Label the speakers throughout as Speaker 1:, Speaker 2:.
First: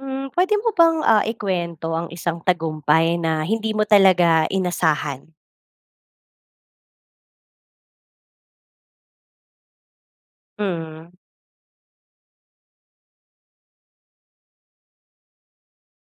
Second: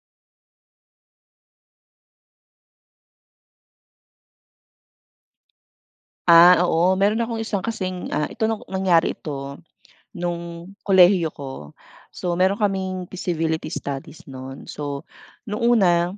Speaker 1: Hmm pwede mo bang ah, ikwento ang isang tagumpay na hindi mo talaga inasahan?
Speaker 2: Ah oo meron akong isang kasing ah, ito nangyari ito nung
Speaker 1: Mm.
Speaker 2: kolehiyo ko. So meron kaming feasibility studies nun. So nung una,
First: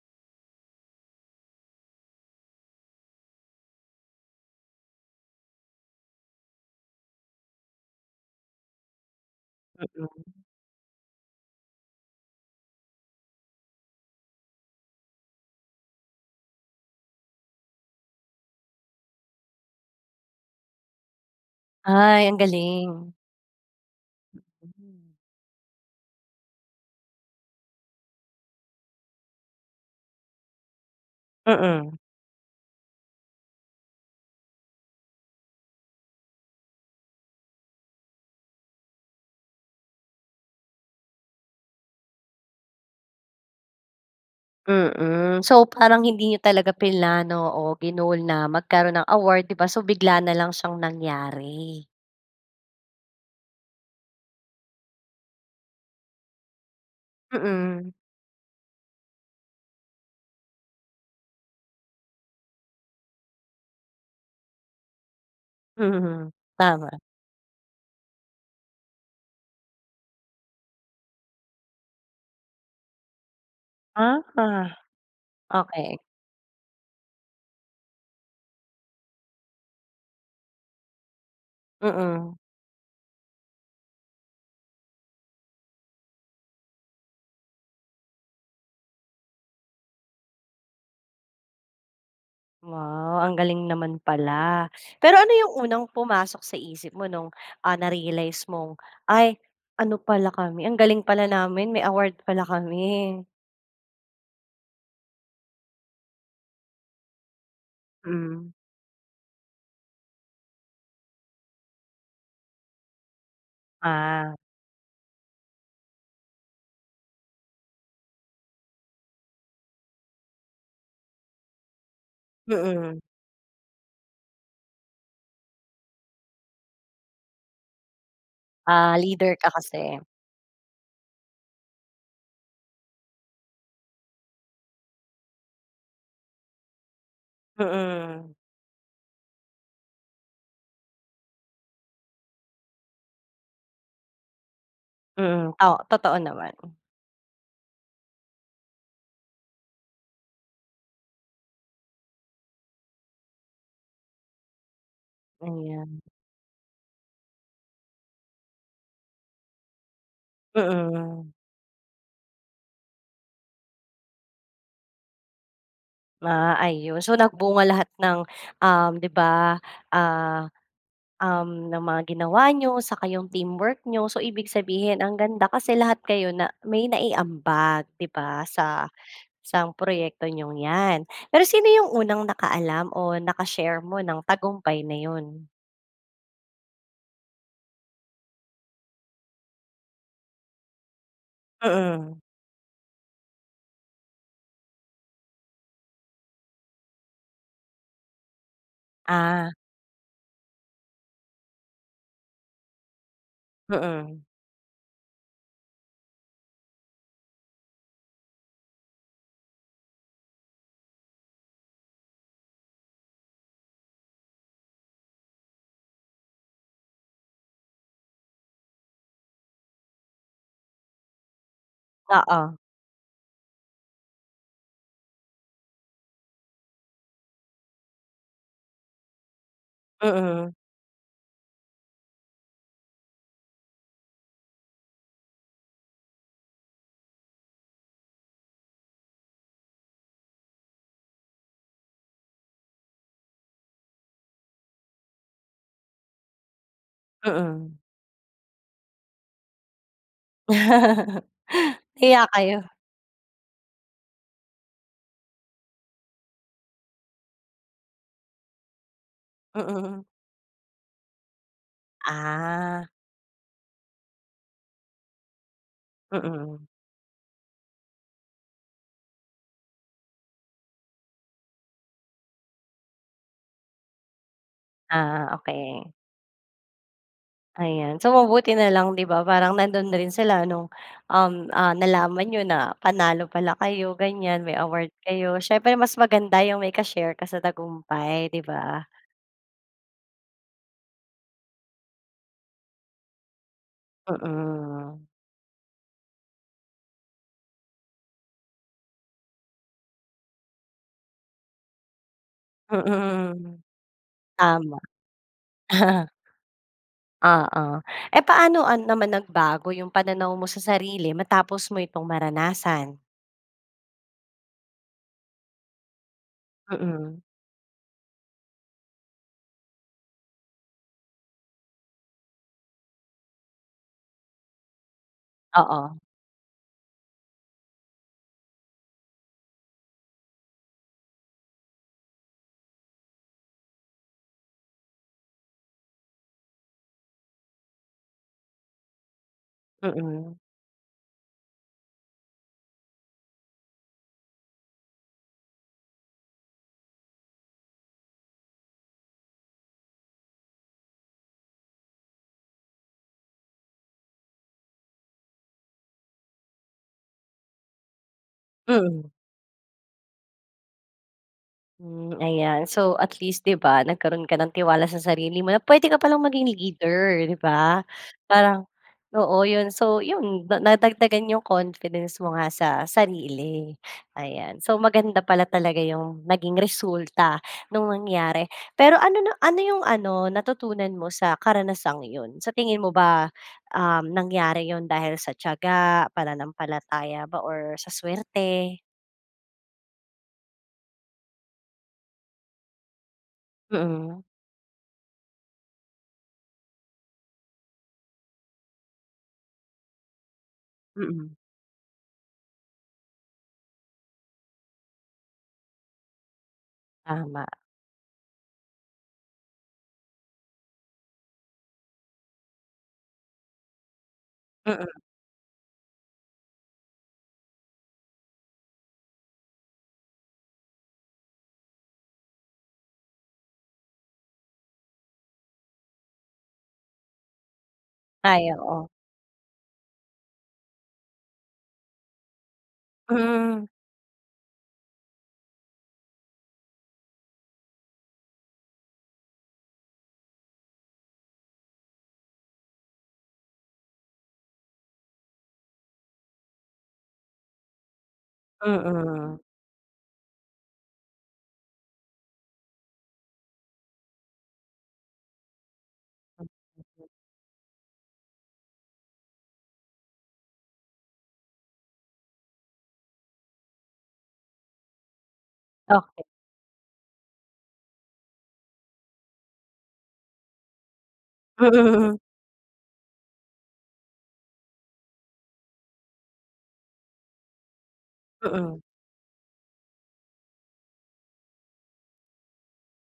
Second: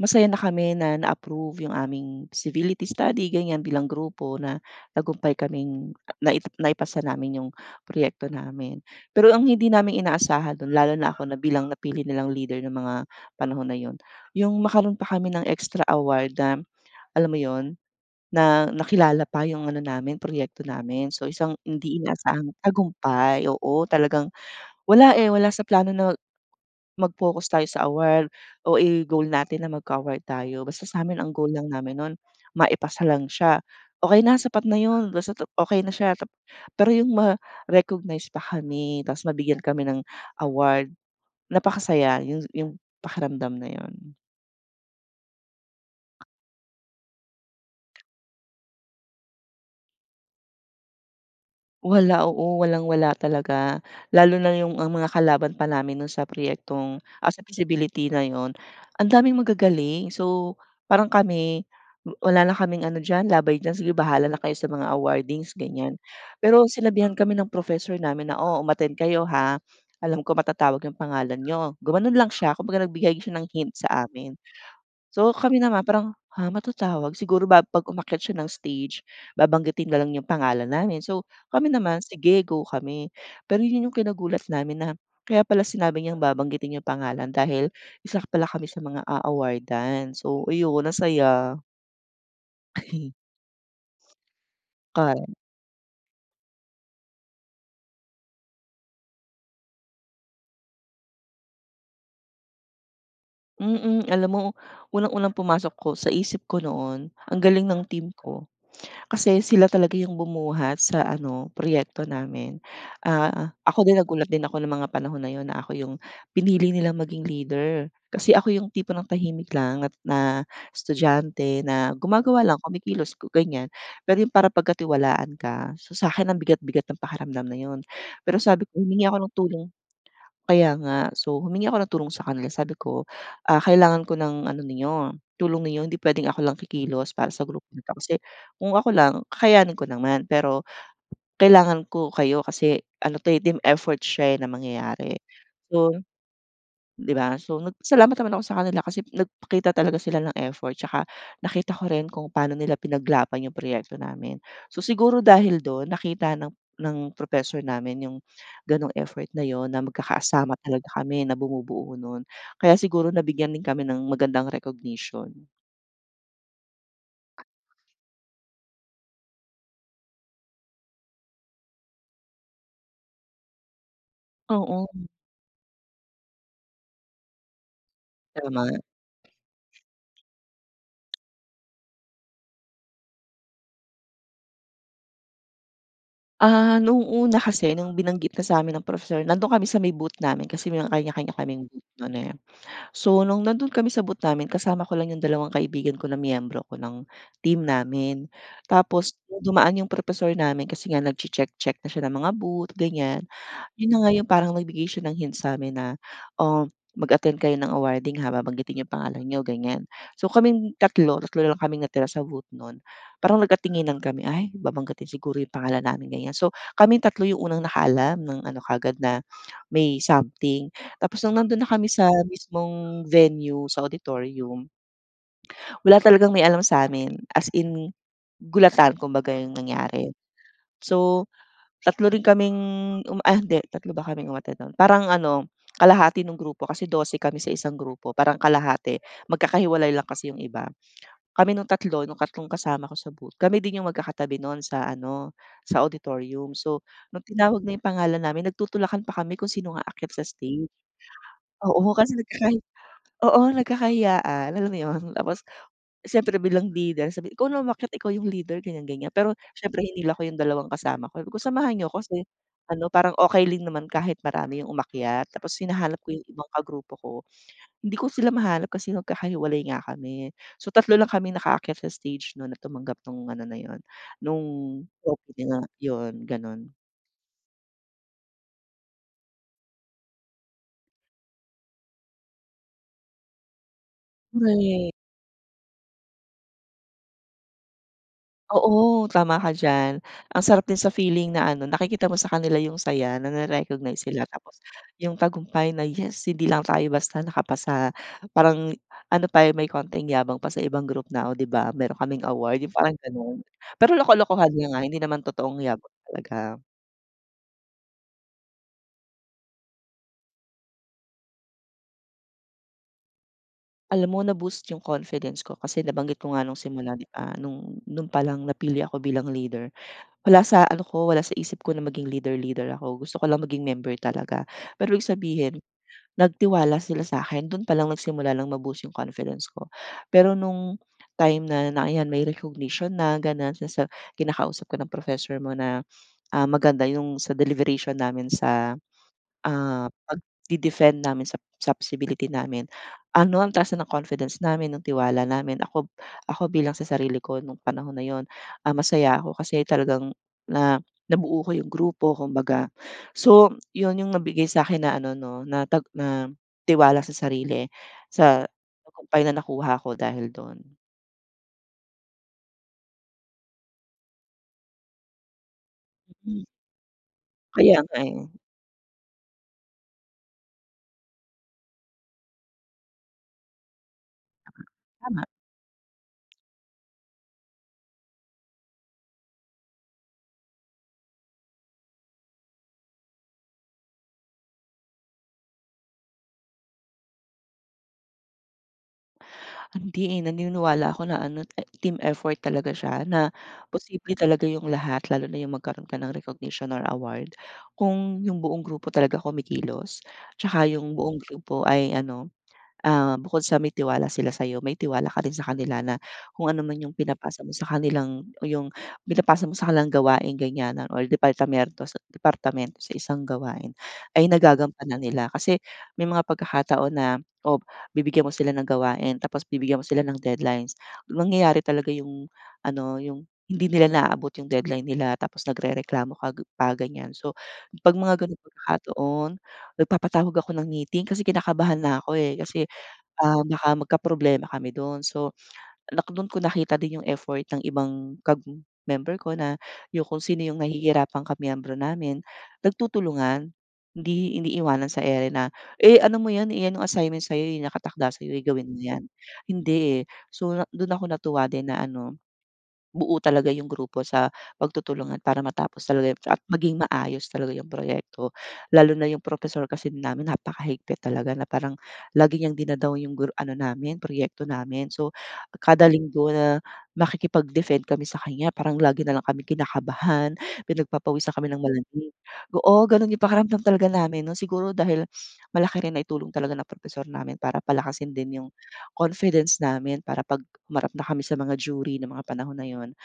Speaker 2: masaya na kami na na-approve yung aming feasibility study ganyan bilang grupo na tagumpay kaming nai naipasa namin yung proyekto namin. Pero ang hindi namin
Speaker 1: Mm.
Speaker 2: inaasahan dun lalo na ako na bilang napili nilang leader ng mga panahon na yun yung magkaroon pa kami ng extra award na alam mo yun? Na nakilala pa yung ano namin proyekto namin. So isang hindi
Speaker 1: Ay ang
Speaker 2: inaasahan
Speaker 1: galing.
Speaker 2: tagumpay oo talagang,
Speaker 1: Mm.
Speaker 2: wala eh, wala sa plano na mag-focus tayo sa award o i goal natin na magka-award tayo basta sa amin ang goal lang
Speaker 1: Mm.
Speaker 2: namin nun, maipasa lang siya okey na sapat na yun basta't okey na siya. Pero yung ma-recognize pa kami tapos mabigyan kami ng award napakasaya yung yung pakiramdam na yun.
Speaker 1: Mm. So, parang hindi niyo talaga plinano o ginoal na magkaroon ng award 'di ba. So, bigla na lang siyang nangyari.
Speaker 2: Wala, oo, walang-wala talaga. Lalo na 'yong ang mga kalaban pa namin no'n sa proyektong ah, sa
Speaker 1: Mm.
Speaker 2: feasibility na 'yon, andaming magagaling. So, parang kami, wa wala na kaming ano diyan, laban diyan, sige bahala na kayo sa mga awardings, ganyan.
Speaker 1: Mhm.
Speaker 2: Pero,
Speaker 1: Tama.
Speaker 2: sinabihan kami ng professor namin na, "O, umattend kayo, ha. Alam ko matatawag 'yong pangalan n'yo." Gumanon lang siya kumbaga nagbigay siya ng hint sa
Speaker 1: Aha.
Speaker 2: amin. So, kami naman
Speaker 1: Okay.
Speaker 2: parang, "Ha? Matatawag?" Siguro ba 'pag umakyat siya ng stage babanggitin na lang 'yong pangalan namin. So, kami naman
Speaker 1: Mm.
Speaker 2: sige go kami, pero 'yon 'yong kinagulat namin na, kaya pala sinabi niyang babanggitin 'yong pangalan dahil isa pala kami sa mga a-a-awardan. So, ayun, ang saya.
Speaker 1: Wow! Ang galing naman pala. Pero
Speaker 2: Kayan
Speaker 1: ano 'yong unang pumasok sa isip mo no'ng, ah, na-realize mong, "Ay! Ano pala kami ang galing pala namin may award pala kami."
Speaker 2: Mm. Alam mo, unang-unang pumasok ko sa isip ko noon, ang galing ng team ko.
Speaker 1: Hmm.
Speaker 2: Kasi sila talaga 'yong bumuhat sa ano, proyekto namin, ah, ah, ako din nagulat
Speaker 1: Ah.
Speaker 2: din ako ng mga panahon na 'yon na ako 'yong pinili nilang maging leader. Kasi ako 'yong tipo ng tahimik lang at na estudyante na gumagawa lang
Speaker 1: Mm.
Speaker 2: kumikilos ku ganyan. Pero 'yong para pagkatiwalaan ka, so, sa'kin ang bigat-bigat ng pakiramdam na 'yon. Pero sabi ko
Speaker 1: Ah,
Speaker 2: humingi ako ng
Speaker 1: leader ka
Speaker 2: tulong
Speaker 1: kasi.
Speaker 2: kaya nga. So, humingi ako ng tulong sa kanila sabi ko, "Ah, kailangan ko ng ano ninyo tulong ninyo hindi puwedeng ako lang kikilos para sa grupo na 'to, kasi
Speaker 1: Mm.
Speaker 2: kung ako lang, kakayanin ko naman. Pero kailangan ko kayo kasi ano 'to, eh, team effort siya, eh, na mangyayari."
Speaker 1: Mm, o
Speaker 2: So
Speaker 1: Totoo naman.
Speaker 2: 'di ba, so, nagpasalamat naman ako sa kanila kasi nagpakita talaga sila ng effort, 'tsaka nakita ko rin kung pa'no nila pinaglaban 'yong proyekto namin. So, siguro dahil do'n
Speaker 1: Ayan.
Speaker 2: nakita ng ng professor namin 'yong gano'ng effort na 'yon na magkakasama talaga kami
Speaker 1: Mm.
Speaker 2: na bumubuo no'n. Kaya siguro nabigyan din kami ng magandang recognition.
Speaker 1: Ah, ayun, so, nagbunga lahat ng, uhm, di ba, ah, uhm, ng mga ginawa niyo, saka yung teamwork niyo. So, ibig sabihin
Speaker 2: Oo.
Speaker 1: ang ganda kasi lahat kayo na may naiambag, di ba?
Speaker 2: Tama.
Speaker 1: Sa isang proyekto niyong yan. Pero sino yung unang nakaalam o naka-share mo ng tagumpay na yun?
Speaker 2: Ah, noong una kasi nung binanggit na sa'min ng professor nandoon kami sa may booth namin kasi may kanya-kanya kaming booth nun,
Speaker 1: Mm.
Speaker 2: eh. So, nung nandoon kami sa booth namin kasama ko lang yung dalawang kaibigan ko na miyembro ko ng team namin. Tapos
Speaker 1: Ah.
Speaker 2: dumaan yung professor namin kasi nga nagche-check-check na siya ng mga booth ganiyan. Yun na nga
Speaker 1: Mm.
Speaker 2: yung parang nagbigay siya ng hint sa'min na "Oh, mag-attend kayo ng awarding, ha, babanggitin yung pangalan niyo." Ganiyan. So kaming tatlo tatlo na lang kaming natira sa booth nun parang nagkatinginan kami, "Ay, babanggitin siguro yung pangalan namin ganiyan." So, kaming 3 yung unang nakaalam ng ano kaagad na may something. Tapos nung nandun na kami sa
Speaker 1: Oo.
Speaker 2: mismong venue sa auditorium wala talagang may alam sa'min, as in, gulatan kumbaga yung nangyari.
Speaker 1: Mm.
Speaker 2: So, 3 rin kaming uma ah, hindi 3 ba kaming umattend nun, parang ano, kalahati nung grupo kasi 12 kami sa isang grupo parang kalahati magkakahiwalay lang kasi yung iba. Kami nung tatlo, nung tatlong kasama ko sa booth, kami din yung magkakatabi nun sa ano, sa auditorium. So, nung tinawag na
Speaker 1: Mm.
Speaker 2: yung pangalan namin nagtutulakan pa kami kung sinong aakyat sa stage. Oo, kasi
Speaker 1: Nahiya
Speaker 2: nagkakahi
Speaker 1: kayo.
Speaker 2: oo, nagkakahiyaan, alam mo yun? Tapos, siyempre bilang leader sabi ikaw na umakyat, ikaw yung leader ganiyan, ganiyan. Pero siyempre
Speaker 1: Mm.
Speaker 2: hinila ko yung dalawang kasama ko, sabi ko," Samahan niyo ko kasi" ano
Speaker 1: Ah.
Speaker 2: parang okey lang naman kahit marami yung umakyat tapos hinahanap ko yung ibang
Speaker 1: Mm.
Speaker 2: kagrupo ko, hindi ko sila mahanap kasi magkakahiwalay nga kami, so 3 lang kaming nakaakyat sa stage nun na tumanggap nung ano na yun, nung
Speaker 1: Ah,
Speaker 2: trophy nga
Speaker 1: okey.
Speaker 2: yun ganun.
Speaker 1: Ayan. So, mabuti na lang di ba parang nandun rin sila nung, uhm, ah, nalaman niyo na panalo pala kayo ganyan, may
Speaker 2: Korek.
Speaker 1: award kayo. Siyempre mas maganda yung may ka-share ka sa tagumpay di ba?
Speaker 2: Oo, tama ka diyan. Ang sarap din sa feeling na ano nakikita mo sa kanila yung saya nare-recognize sila tapos,
Speaker 1: Mhm.
Speaker 2: yung tagumpay na "Yes hindi lang tayo basta nakapasa". Parang ano pa may konting yabang pa sa ibang group na o di ba meron kaming award, yung parang ganun.
Speaker 1: Mhm,
Speaker 2: Pero, loko-lokohan lang
Speaker 1: tama.
Speaker 2: ah hindi naman totoong yabang talaga.
Speaker 1: Oo. Eh, paano an naman nagbago yung pananaw mo sa sarili matapos mo itong maranasan?
Speaker 2: Alam mo, na-boost yung confidence ko. Kasi nabanggit ko nga nung simula di
Speaker 1: Mhm.
Speaker 2: ba nung nun palang napili ako bilang leader, wala sa ano ko wala sa isip ko na maging leader leader ako. Gusto ko lang maging member talaga pero, ibig sabihin
Speaker 1: Oo.
Speaker 2: nagtiwala sila sakin dun pa lang nagsimula ng ma-boost yung confidence ko. Pero nung time na ng yan may recognition na ganun sinasa kinakausap ka ng professor mo na, ah, maganda yung sa deliberation namin sa, ah,
Speaker 1: Mhm.
Speaker 2: pagde defend namin sa sa feasibility namin. Ano ang taas ng confidence namin, ng tiwala namin. Ako ako bilang sa sarili ko nung panahon na yun, ah, masaya ako kasi talagang na nabuo ko yung grupo kumbaga. So, yun yung nabigay sa akin na ano no, na tag na tiwala sa sarili sa
Speaker 1: Mhm.
Speaker 2: tagumpay na nakuha ko dahil dun.
Speaker 1: Hmm, ayan so at least di ba nagkaroon ka ng tiwala sa sarili mo na pwede ka palang maging leader di
Speaker 2: Kaya
Speaker 1: ba?
Speaker 2: nga eh.
Speaker 1: Parang oo yun so yun nadagdagan yung confidence mo nga sa sarili. Ayan so maganda
Speaker 2: Tama.
Speaker 1: pala talaga yung naging resulta nung nangyari. Pero ano na ano yung ano natutunan mo sa karanasang yun? Sa tingin mo ba um nangyari yun dahil sa tiyaga, pananampalataya ba, or sa swerte?
Speaker 2: Hindi eh, naniniwala ako na ano team effort talaga siya na posible
Speaker 1: Mm.
Speaker 2: talaga yung lahat lalo na yung magkaroon ka ng recognition or award. Kung yung buong grupo talaga kumikilos, tsaka yung buong
Speaker 1: Mm.
Speaker 2: grupo ay ano ah, bukod sa may tiwala sila sa'yo, may tiwala ka din sa kanila na kung anuman yung pinapasa
Speaker 1: Tama.
Speaker 2: mo sa kanilang, o yung pinapasa mo sa kanilang gawain ganyan, o departamiento departamento sa isang gawain. Ay
Speaker 1: Mm.
Speaker 2: nagagampanan nila. Kasi may mga pagkakataon na o bibigyan mo sila ng gawain tapos bibigyan mo sila ng deadlines, nangyayari talaga yung ano yung hindi nila naaabot yung deadline nila tapos nagrereklamo ka pa ganyan. So pag mga ganun
Speaker 1: Ay, oo.
Speaker 2: pagkakataon nagpapatawag ako ng meeting kasi kinakabahan na ako eh. Kasi ah,
Speaker 1: Mm.
Speaker 2: baka magkaproblema kami dun. So dun ko nakita din yung effort ng ibang kag member ko na yung kung sino yung nahihirapang ka miyembro namin nagtutulungan. Hindi iniiwanan sa ere na eh ano mo yan yan yung assignment sa'yo nakatakda sa'yo gawin yan.
Speaker 1: Mm.
Speaker 2: Hindi eh so dun ako natuwa din na ano, buo talaga yung grupo sa pagtutulungan para matapos talaga at maging maayos talaga yung proyekto lalo na yung propesor kasi namin napakahigpit talaga na parang lagi niyang dina-down yung ano namin proyekto namin. So kada
Speaker 1: Okey.
Speaker 2: Linggo na makikipag-defend kami sakanya parang lagi nalang kaming kinakabahan, pinagpapawisan kami ng malamig,
Speaker 1: Mm.
Speaker 2: oo ganun yung pakiramdam talaga namin nun siguro dahil malaki rin naitulong talaga ng propesor namin para palakasin din yung
Speaker 1: Mm.
Speaker 2: confidence namin para pag humarap na kami sa mga jury ng mga panahon na yun.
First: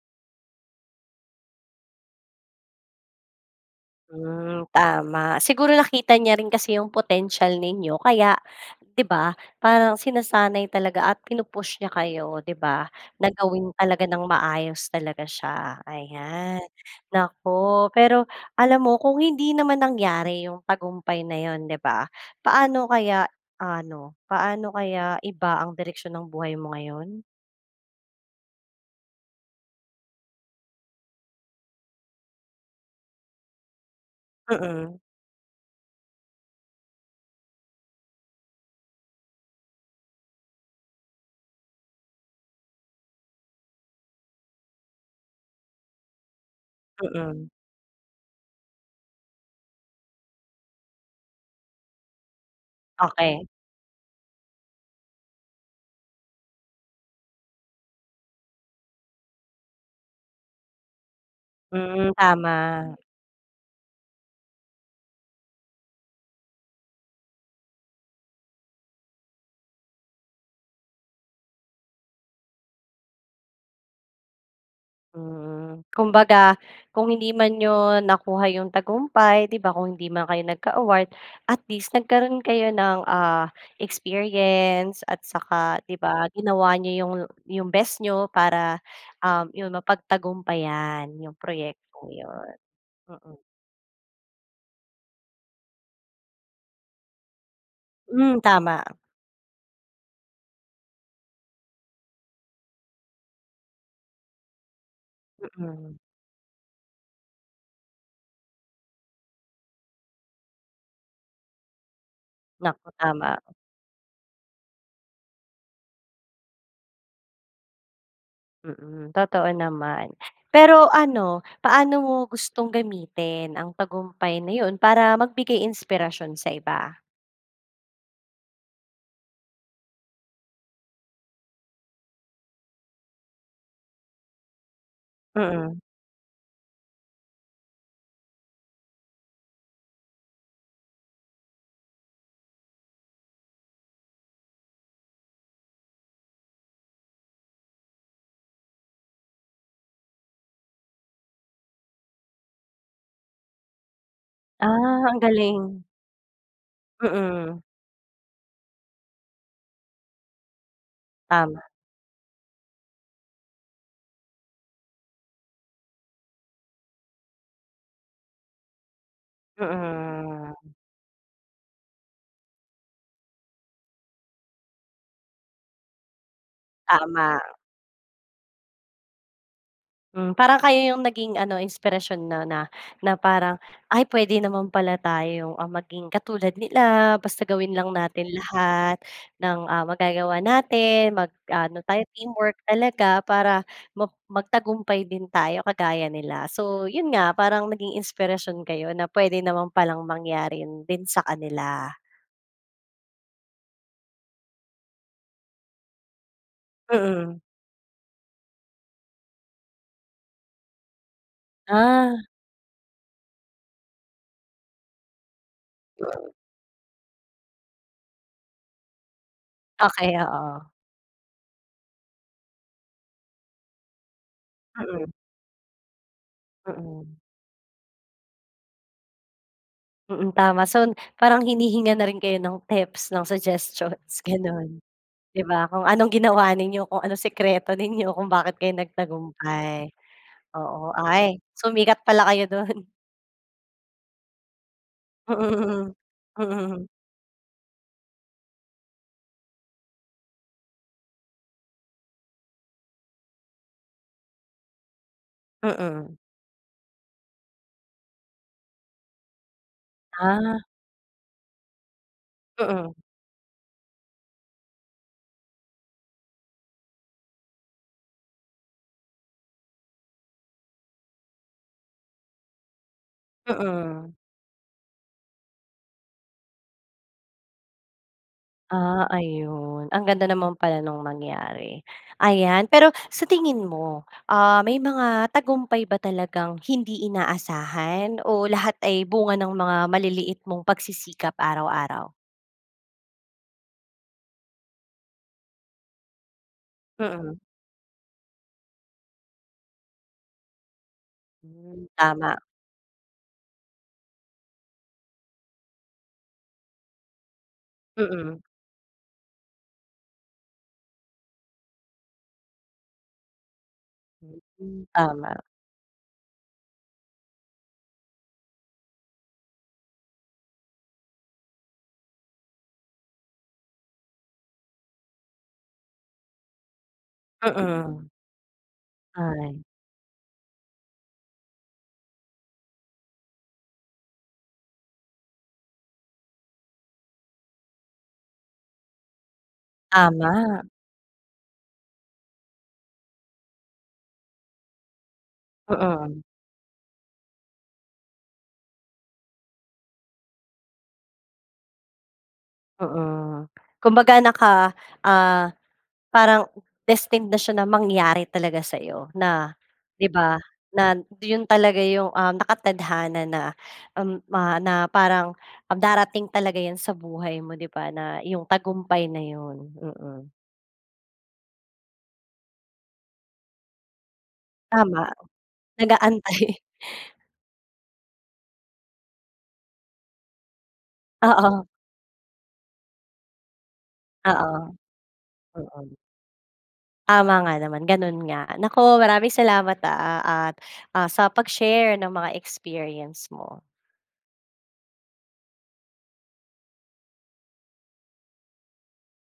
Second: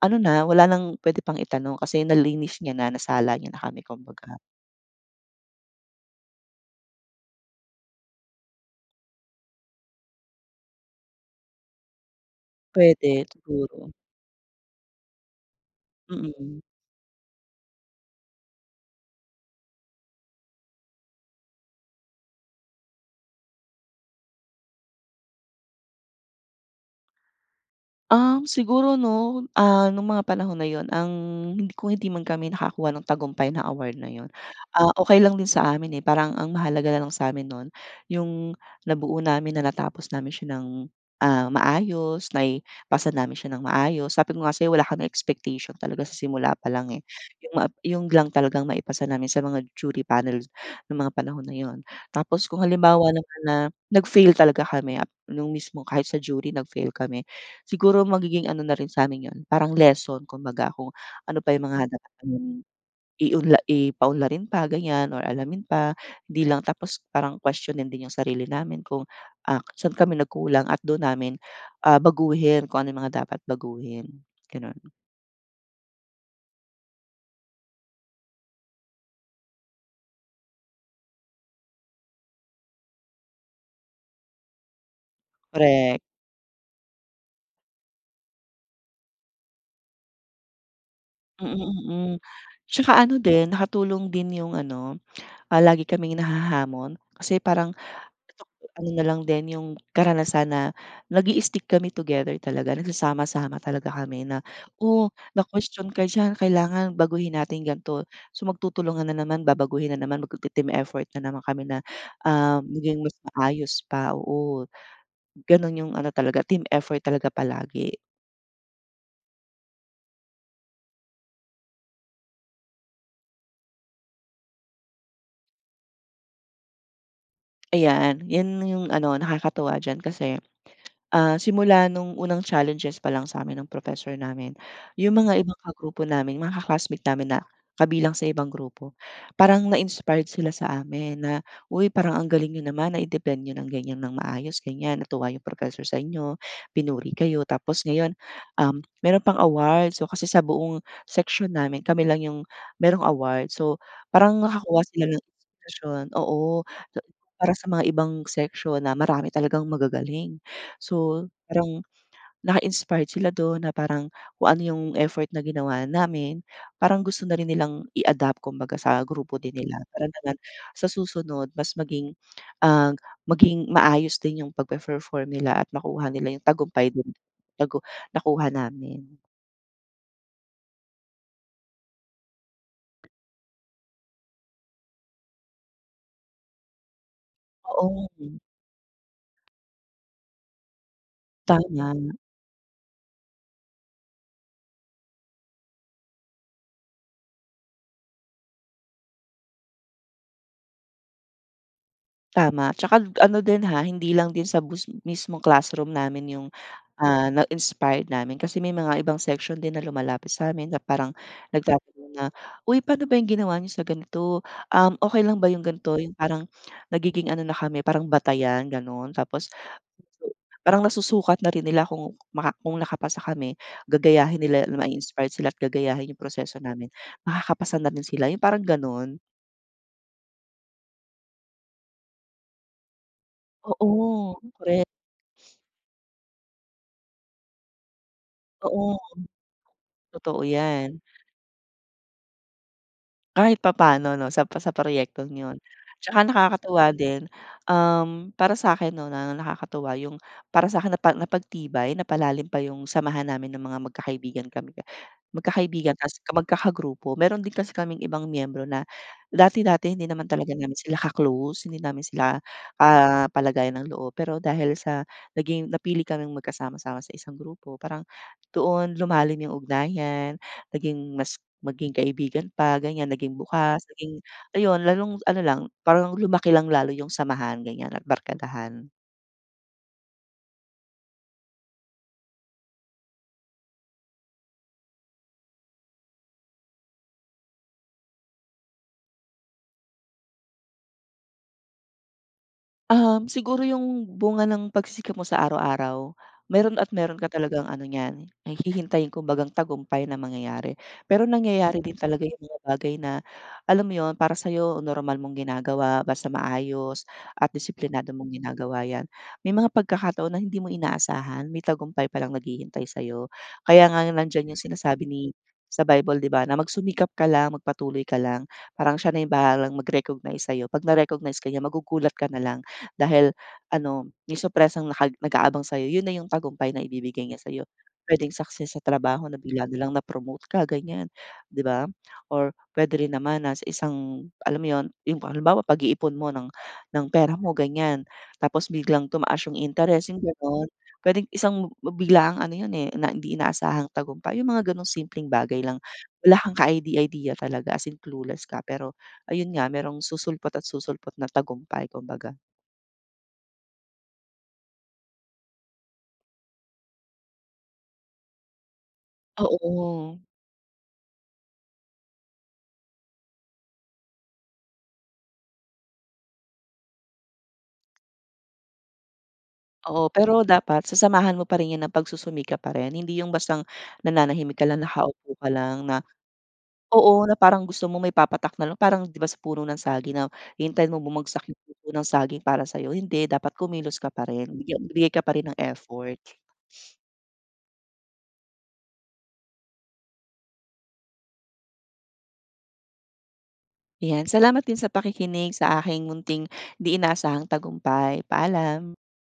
Speaker 2: Ano na wala nang pwede pang itanong kasi nalinis na niya na nasala niya na kami kumbaga.
Speaker 1: Hmm, tama. Siguro nakita niya rin kasi yung potensiyal ninyo kaya di ba parang sinasanay talaga at pinu-push niya kayo di ba?
Speaker 2: Pwede
Speaker 1: Na gawin
Speaker 2: siguro.
Speaker 1: talaga ng maayos talaga siya. Ayan
Speaker 2: Mm.
Speaker 1: naku. Pero alam mo kung hindi naman nangyari yung tagumpay na yun di ba paano kaya ano, paano kaya iba ang direksiyon ng buhay mo ngayon?
Speaker 2: Um siguro no ah nung mga panahon na yun ang hindi kung hindi man kami nakakuha ng tagumpay na award na yun ah,
Speaker 1: Mm.
Speaker 2: okey lang din sa amin eh. Parang ang mahalaga nalang sa amin nun yung nabuo namin na natapos namin siya ng ah, maayos, naipasa namin siya ng maayos. Sabi ko nga sa'yo wala kaming expectation talaga sa simula pa lang eh.
Speaker 1: Mm.
Speaker 2: Yung yun lang talagang maipasa namin sa mga jury panel ng mga panahon na yun. Tapos kung halimbawa naman
Speaker 1: Okey.
Speaker 2: na nag-fail talaga kami nung mismong kahit sa jury nag-fail kami. Siguro magiging ano na rin sa amin yun parang lesson kumbaga kung ano pa yung mga
Speaker 1: Mm
Speaker 2: kailangang
Speaker 1: tama.
Speaker 2: iunla i paunlarin pa ganyan or alamin pa hindi lang tapos parang kwestyunin din yung sarili namin kung ah, saan kami nagkulang at dun namin ah, baguhin kung ano mga dapat baguhin ganun.
Speaker 1: Mm, kumbaga kung hindi man niyo nakuha yung tagumpay di ba, kung hindi man kayo nagka-award. At least nagkaroon kayo ng ah, experience, at saka di
Speaker 2: Korek.
Speaker 1: ba ginawa niyo yung yung best niyo para um yun mapagtagumpayan yung
Speaker 2: Mm,
Speaker 1: proyektong
Speaker 2: mm.
Speaker 1: yun
Speaker 2: Tsaka ano
Speaker 1: mm.
Speaker 2: din nakatulong din yung ano ah, lagi kaming nahahamon. Kasi parang
Speaker 1: Hmm, tama.
Speaker 2: ano na lang din yung karanasan na nag-i-stick kami together talaga nagsasama-sama talaga kami na o na-kwestyun
Speaker 1: Mm.
Speaker 2: ka diyan kailangan baguhin natin ganto. So magtutulungan na naman, babaguhin na naman, magte-team effort na naman kami na, um,
Speaker 1: Naku,
Speaker 2: maging mas
Speaker 1: tama.
Speaker 2: maayos pa oo ganun yung ano talaga team effort talaga palagi.
Speaker 1: Mm, totoo naman. Pero ano, paano mo gustong gamitin ang tagumpay na yun para magbigay inspirasyon sa iba?
Speaker 2: Ayan, yan yung ano, nakakatuwa diyan. Kasi ah, simula nung unang challenges pa lang sa amin ng professor namin, yung mga ibang
Speaker 1: Mm.
Speaker 2: kagrupo namin, mga ka-classmate namin na kabilang sa ibang grupo, parang na-inspired sila sa amin na, "Uy parang ang galing niyo naman, nai-defend niyo ng ganyan ng maayos ganyan, natuwa yung professor sa inyo, pinuri kayo, tapos ngayon, um, meron pang award." So kasi sa buong section namin, kami lang yung merong award. So, parang nakakuha
Speaker 1: Ah,
Speaker 2: sila
Speaker 1: ang
Speaker 2: ng
Speaker 1: galing.
Speaker 2: inspirasyon. Oo, para
Speaker 1: Mm.
Speaker 2: sa mga ibang section na marami talagang magagaling. So
Speaker 1: Tama.
Speaker 2: parang na-inspired sila dun na parang kung ano yung effort na ginawa namin, parang gusto na rin nilang i-adapt kumbaga sa grupo din nila. Para naman
Speaker 1: Mm.
Speaker 2: sa susunod mas maging, ah, maging maayos din yung pagpe-perform nila at makuha nila yung tagumpay din.
Speaker 1: Tama.
Speaker 2: Tagu nakuha namin.
Speaker 1: Hmm, parang kayo 'yong naging ano inspirasyon 'no, na, na parang, "Ay puwede naman pala tayong, ah, maging katulad nila basta gawin lang
Speaker 2: Oo.
Speaker 1: natin
Speaker 2: Mm.
Speaker 1: lahat ng, ah, magagawa natin mag-aano tayo
Speaker 2: Tama.
Speaker 1: teamwork talaga para mag magtagumpay din tayo kagaya nila." So, 'yon nga parang naging inspirasyon kayo na puwede naman palang mangyari din sa kanila.
Speaker 2: Tama 'tsaka ano din, ha, hindi lang din sa bus mismong classroom namin 'yong, ah,
Speaker 1: Mm.
Speaker 2: na-inspired namin kasi may mga ibang section din na lumalapit sa amin na parang nagtatanong
Speaker 1: Ah.
Speaker 2: na, "uy paano ba 'yong ginawa n'yo sa ganito, um, okey lang ba 'yong ganito 'yong parang nagiging ano na kami parang batayan gano'n. Tapos,
Speaker 1: Okey, oo.
Speaker 2: parang nasusukat na rin nila kung maka kung nakapasa kami gagayahin nila
Speaker 1: Mm.
Speaker 2: ma-inspired sila at gagayahin 'yong proseso namin,
Speaker 1: Mm.
Speaker 2: makakapasa na rin sila 'yong parang gano'n.
Speaker 1: Mm, tama. So parang hinihingan na rin kayo ng tips ng suggestions
Speaker 2: Oo,
Speaker 1: gano'n.
Speaker 2: korek.
Speaker 1: 'Di ba, kung anong ginawa ninyo, kung anong sikreto ninyo, kung bakit kayo
Speaker 2: Oo,
Speaker 1: nagtagumpay,
Speaker 2: totoo
Speaker 1: oo.
Speaker 2: yan.
Speaker 1: Ay sumikat pala kayo do'n.
Speaker 2: Kahit papaano 'no, sa pro sa proyektong yun
Speaker 1: Mm,
Speaker 2: tsaka
Speaker 1: mm.
Speaker 2: nakakatuwa din, um, para sa'kin 'no na nakakatuwa yung para sa'kin napa napagtibay, napalalim pa yung samahan namin ng mga magkakaibigan kami magkakaibigan
Speaker 1: Mm.
Speaker 2: tpoas magkakagrupo. Meron din kasi kaming ibang miyembro na dati-dati hindi naman talaga
Speaker 1: Ah.
Speaker 2: namin sila ka-close, hindi namin sila,
Speaker 1: Mm.
Speaker 2: ah, kapalagayan ng loob. Pero dahil sa naging napili kaming magkasama-sama sa isang grupo parang doon lumalim 'yong ugnayan, naging mas maging kaibigan pa, ganyan. Naging bukas,
Speaker 1: Mm.
Speaker 2: naging ayun, lalong ano lang, parang lumaki lang lalo 'yong samahan, ganyan at barkadahan.
Speaker 1: Ah, ayun. Ang ganda naman pala nung nangyari, ayan. Pero sa tingin mo, ah, may mga tagumpay ba talagang hindi inaasahan o lahat ay bunga ng mga maliliit mong pagsisikap araw-araw?
Speaker 2: Uhm, siguro yung bunga ng pagsisikap mo sa araw-araw, meron at meron ka
Speaker 1: Mm.
Speaker 2: talagang ano niyan, hihintayin kumbagang tagumpay na mangyayari. Pero nangyayari
Speaker 1: Hmm,
Speaker 2: din talaga
Speaker 1: tama.
Speaker 2: yung mga bagay na alam mo 'yon, para sa'yo normal mong ginagawa, basta maayos at disiplinado mong
Speaker 1: Mm.
Speaker 2: ginagawa 'yan, may mga pagkakataon na hindi mo inaasahan, may tagumpay pa lang naghihintay sa'yo. Kaya nga nandiyan 'yong
Speaker 1: Hmm.
Speaker 2: sinasabi ni
Speaker 1: Tama.
Speaker 2: sa Bible, 'di ba, na magsumikap ka lang, magpatuloy ka lang. Parang siya na yung bahalang mag-recognize sa'yo. 'Pag na-recognize ka niya, magugulat ka na lang dahil ano, yung surpresang naka nag-aabang sa'yo, 'yon na 'yong tagumpay na ibibigay niya sa'yo.
Speaker 1: Mm.
Speaker 2: Puwedeng success sa trabaho na
Speaker 1: Ay.
Speaker 2: bigla na lang na-promote ka, ganyan, 'di ba? Or puwede rin naman nasa isang alam mo 'yon, 'yong halimbawa, pag-iipon mo ng ng pera mo, ganyan tapos biglang tumaas 'yong interest, 'yong
Speaker 1: Tama.
Speaker 2: gano'n. Puwedeng isang bi biglaang ano 'yon, eh, na hindi inaasahang tagumpay, 'yong mga gano'ng simpleng bagay lang.
Speaker 1: Mm.
Speaker 2: Wala kang kaide-idea talaga, as in clueless ka, pero ayun nga, merong susulpot at susulpot na tagumpay, kumbaga.
Speaker 1: Mm. Kumbaga, naka, ah, parang destined na siya na mangyari talaga sa'yo na, 'di
Speaker 2: Oo.
Speaker 1: ba, na 'yon talaga 'yong, um, nakatadhana na na, um, na parang darating talaga 'yan sa buhay mo, 'di ba, na 'yong tagumpay na 'yon,
Speaker 2: Oo,
Speaker 1: mm.
Speaker 2: pero dapat sasamahan mo pa rin yan ng pagsusumikap pa rin. Hindi yung bastang nanahimik ka lang,
Speaker 1: Tama,
Speaker 2: nakaupo ka lang na
Speaker 1: nag-aantay.
Speaker 2: oo, na parang gusto mo may papatak na lang. Parang 'di ba sa puno ng saging na hintayin mo bumagsak yung
Speaker 1: Oo.
Speaker 2: puso ng saging para sa'yo, hindi. Dapat kumilos ka pa rin.
Speaker 1: Oo,
Speaker 2: Bigya bigay ka pa rin ng
Speaker 1: oo.
Speaker 2: effort.
Speaker 1: Tama nga naman, ganun nga. Naku, maraming salamat, ah, at, ah, sa pag-share ng mga experience mo.
Speaker 2: Iyan, salamat din sa pakikinig sa aking munting di inaasahang tagumpay. Paalam.